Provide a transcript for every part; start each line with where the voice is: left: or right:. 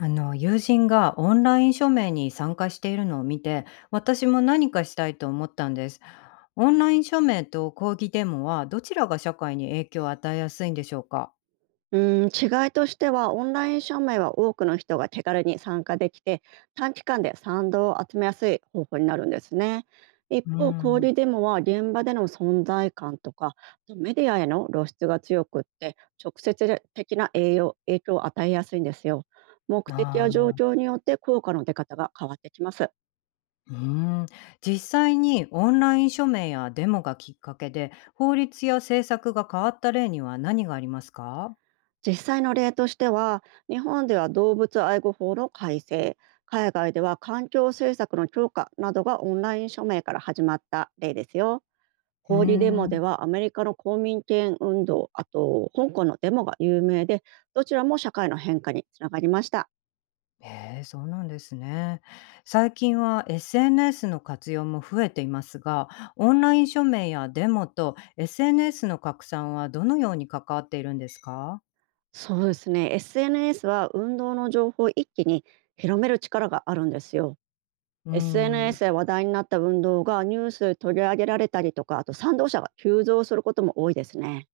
left: あの友人がオンライン署名に参加しているのを見て、私も何かしたいと思ったんです。オンライン署名と抗議デモはどちらが社会に影響を与えやすいんでしょうか？
right: うん、違いとしてはオンライン署名は多くの人が手軽に参加できて、短期間で賛同を集めやすい方法になるんですね。一
left: う
right: 方、交流
left: ん、
right: デモは現場での存在感とか、あとメディアへの露出が強くって、直接的な影響を与えやすいんですよ。目
left: あ
right: 的や状
left: ー
right: 況によって効果の出方が変わってきます。
left: うん。実際にオンライン署名やデモがきっかけで法律や政策が変わった例には何がありますか？
right: 実際の例としては、日本では動物愛護法の改正、海外では環境政策の強化などがオンライン署名から始まった例ですよ。
left: うー
right: 抗議デモで
left: ん。
right: はアメリカの公民権運動、あと香港のデモが有名で、どちらも社会の変化につながりました。
left: へえ、そうなんですね。最近は SNS の活用も増えていますが、オンライン署名やデモと SNS の拡散はどのように関わっているんですか？
right: そうですね、 SNS は運動の情報を一気に広める力があるんですよ。
left: うーん。
right: SNS で話題になった運動がニュースで取り上げられたりとか、あと賛同者が急増することも多いですね。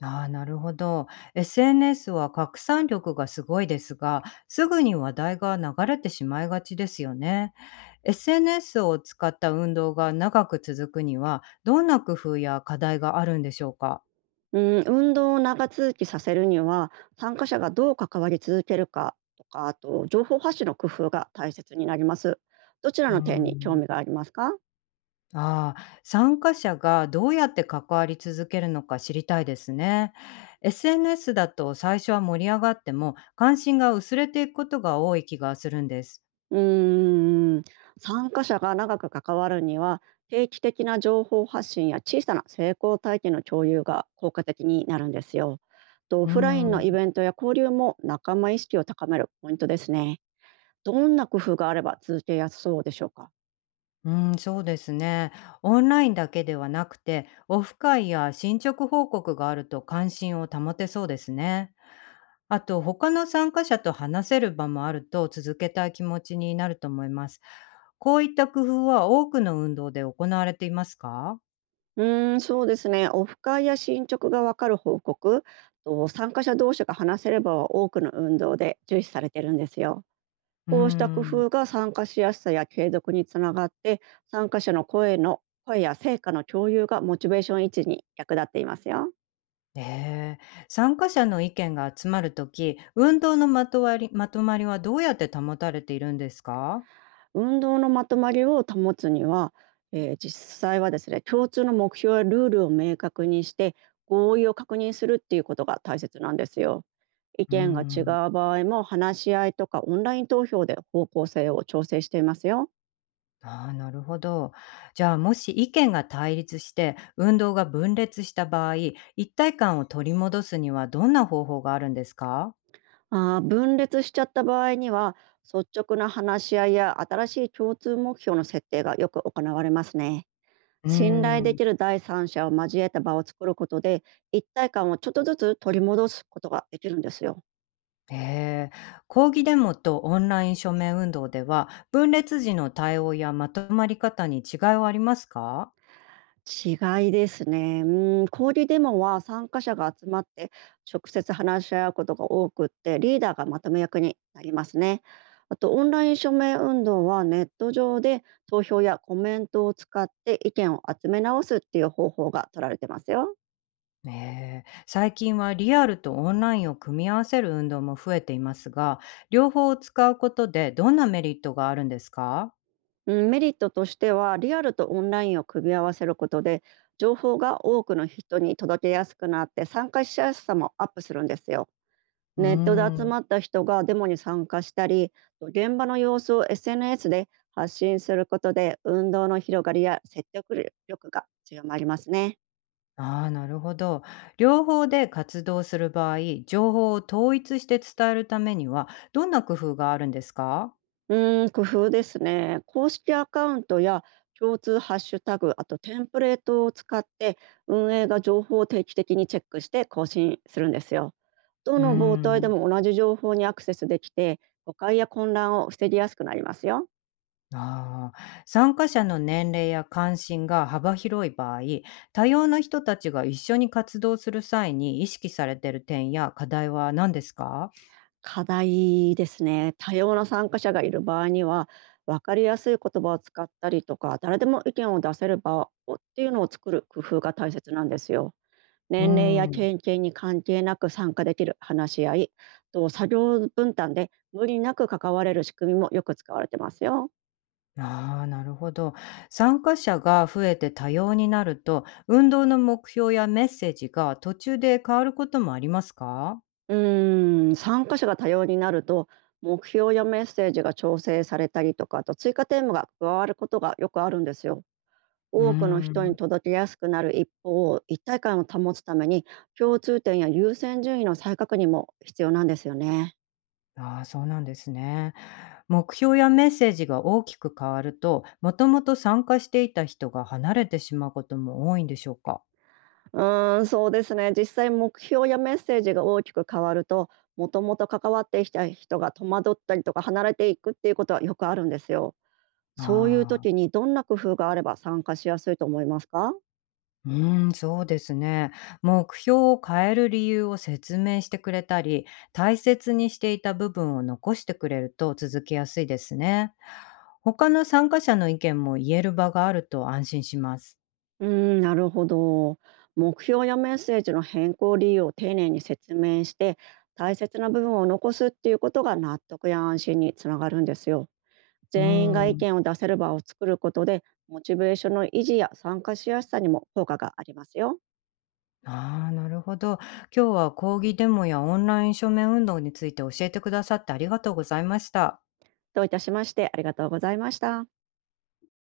left: ああ、なるほど。SNS は拡散力がすごいですが、すぐに話題が流れてしまいがちですよね。SNS を使った運動が長く続くには、どんな工夫や課題があるんでしょうか？
right: うん、運動を長続きさせるには、参加者がどう関わり続けるかとか、あと情報発信の工夫が大切になります。どちら
left: うー
right: の点に興味
left: ん。
right: がありますか？
left: ああ、参加者がどうやって関わり続けるのか知りたいですね。SNS だと最初は盛り上がっても関心が薄れていくことが多い気がするんです。
right: うーん、参加者が長く関わるには、定期的な情報発信や小さな成功体験の共有が効果的になるんですよ。とオ
left: うー
right: フラインのイ
left: ん、
right: ベントや交流も仲間意識を高めるポイントですね。どんな工夫があれば続けやすそうでしょうか？
left: うーん、そうですね。オンラインだけではなくて、オフ会や進捗報告があると関心を保てそうですね。あと、他の参加者と話せる場もあると続けたい気持ちになると思います。こういった工夫は多くの運動で行われていますか？
right: うーん、そうですね。オフ会や進捗がわかる報告と参加者同士が話せれば、多くの運動で重視されてるんですよ。
left: うー
right: こうした工
left: ん。
right: 夫が参加しやすさや継続につながって、参加者の声や成果の共有がモチベーション維持に役立っていますよ。
left: ええ。参加者の意見が集まるとき、運動のまとわりまとまりはどうやって保たれているんですか？
right: 運動のまとまりを保つには、実際はですね、共通の目標やルールを明確にして、合意を確認するっていうことが大切なんですよ。意
left: うー
right: 見が違
left: ん。
right: う場合も、話し合いとかオンライン投票で方向性を調整していますよ。
left: ああ、なるほど。じゃあ、もし意見が対立して、運動が分裂した場合、一体感を取り戻すにはどんな方法があるんですか？
right: あー、分裂しちゃった場合には、率直な話し合いや新しい共通目標の設定がよく行われますね。
left: うー
right: 信頼で
left: ん。
right: きる第三者を交えた場を作ることで、一体感をちょっとずつ取り戻すことができるんですよ。
left: ええ。抗議デモとオンライン署名運動では、分裂時の対応やまとまり方に違いはありますか？
right: 違いですね。うん、小売デモは参加者が集まって直接話し合うことが多くって、リーダーがまとめ役になりますね。あとオンライン署名運動はネット上で投票やコメントを使って意見を集め直すっていう方法が取られてますよ。
left: ねえ、最近はリアルとオンラインを組み合わせる運動も増えていますが、両方を使うことでどんなメリットがあるんですか？
right: うん、メリットとしてはリアルとオンラインを組み合わせることで、情報が多くの人に届けやすくなって、参加しやすさもアップするんですよ。
left: うー
right: ネットで集
left: ん。
right: まった人がデモに参加したり、現場の様子を SNS で発信することで、運動の広がりや説得力が強まりますね。
left: ああ、なるほど。両方で活動する場合、情報を統一して伝えるためには、どんな工夫があるんですか？
right: うーん、工夫ですね。公式アカウントや共通ハッシュタグ、あとテンプレートを使って、運営が情報を定期的にチェックして更新するんですよ。ど
left: うー
right: の媒体で
left: ん。
right: も同じ情報にアクセスできて、誤解や混乱を防ぎやすくなりますよ。
left: ああ、参加者の年齢や関心が幅広い場合、多様な人たちが一緒に活動する際に意識されている点や課題は何ですか？
right: 課題ですね。多様な参加者がいる場合には、分かりやすい言葉を使ったりとか、誰でも意見を出せる場をっていうのを作る工夫が大切なんですよ。
left: う
right: 年齢や
left: ん。
right: 経験に関係なく参加できる話し合いと作業分担で、無理なく関われる仕組みもよく使われてますよ。
left: ああ、なるほど。参加者が増えて多様になると、運動の目標やメッセージが途中で変わることもありますか？
right: うーん、参加者が多様になると、目標やメッセージが調整されたりとか、あと追加テーマが加わることがよくあるんですよ。
left: うー
right: 多くの人に
left: ん。
right: 届けやすくなる一方、一体感を保つために共通点や優先順位の再確認も必要なんですよね。
left: ああ、そうなんですね。目標やメッセージが大きく変わると、もともと参加していた人が離れてしまうことも多いんでしょうか？
right: うーん、そうですね。実際、目標やメッセージが大きく変わると、もともと関わってきた人が戸惑ったりとか離れていくっていうことはよくあるんですよ。
left: あ
right: そういう
left: あ。
right: 時にどんな工夫があれば参加しやすいと思いますか？
left: うーん、そうですね。目標を変える理由を説明してくれたり、大切にしていた部分を残してくれると続けやすいですね。他の参加者の意見も言える場があると安心します。
right: うーん、なるほど。目標やメッセージの変更理由を丁寧に説明して、大切な部分を残すっていうことが納得や安心につながるんですよ。
left: うー
right: 全員が意
left: ん。
right: 見を出せる場を作ることで、モチベーションの維持や参加しやすさにも効果がありますよ。
left: ああ、なるほど。今日は講義デモやオンライン署名運動について教えてくださってありがとうございました。
right: どういたしまして、ありがとうございました。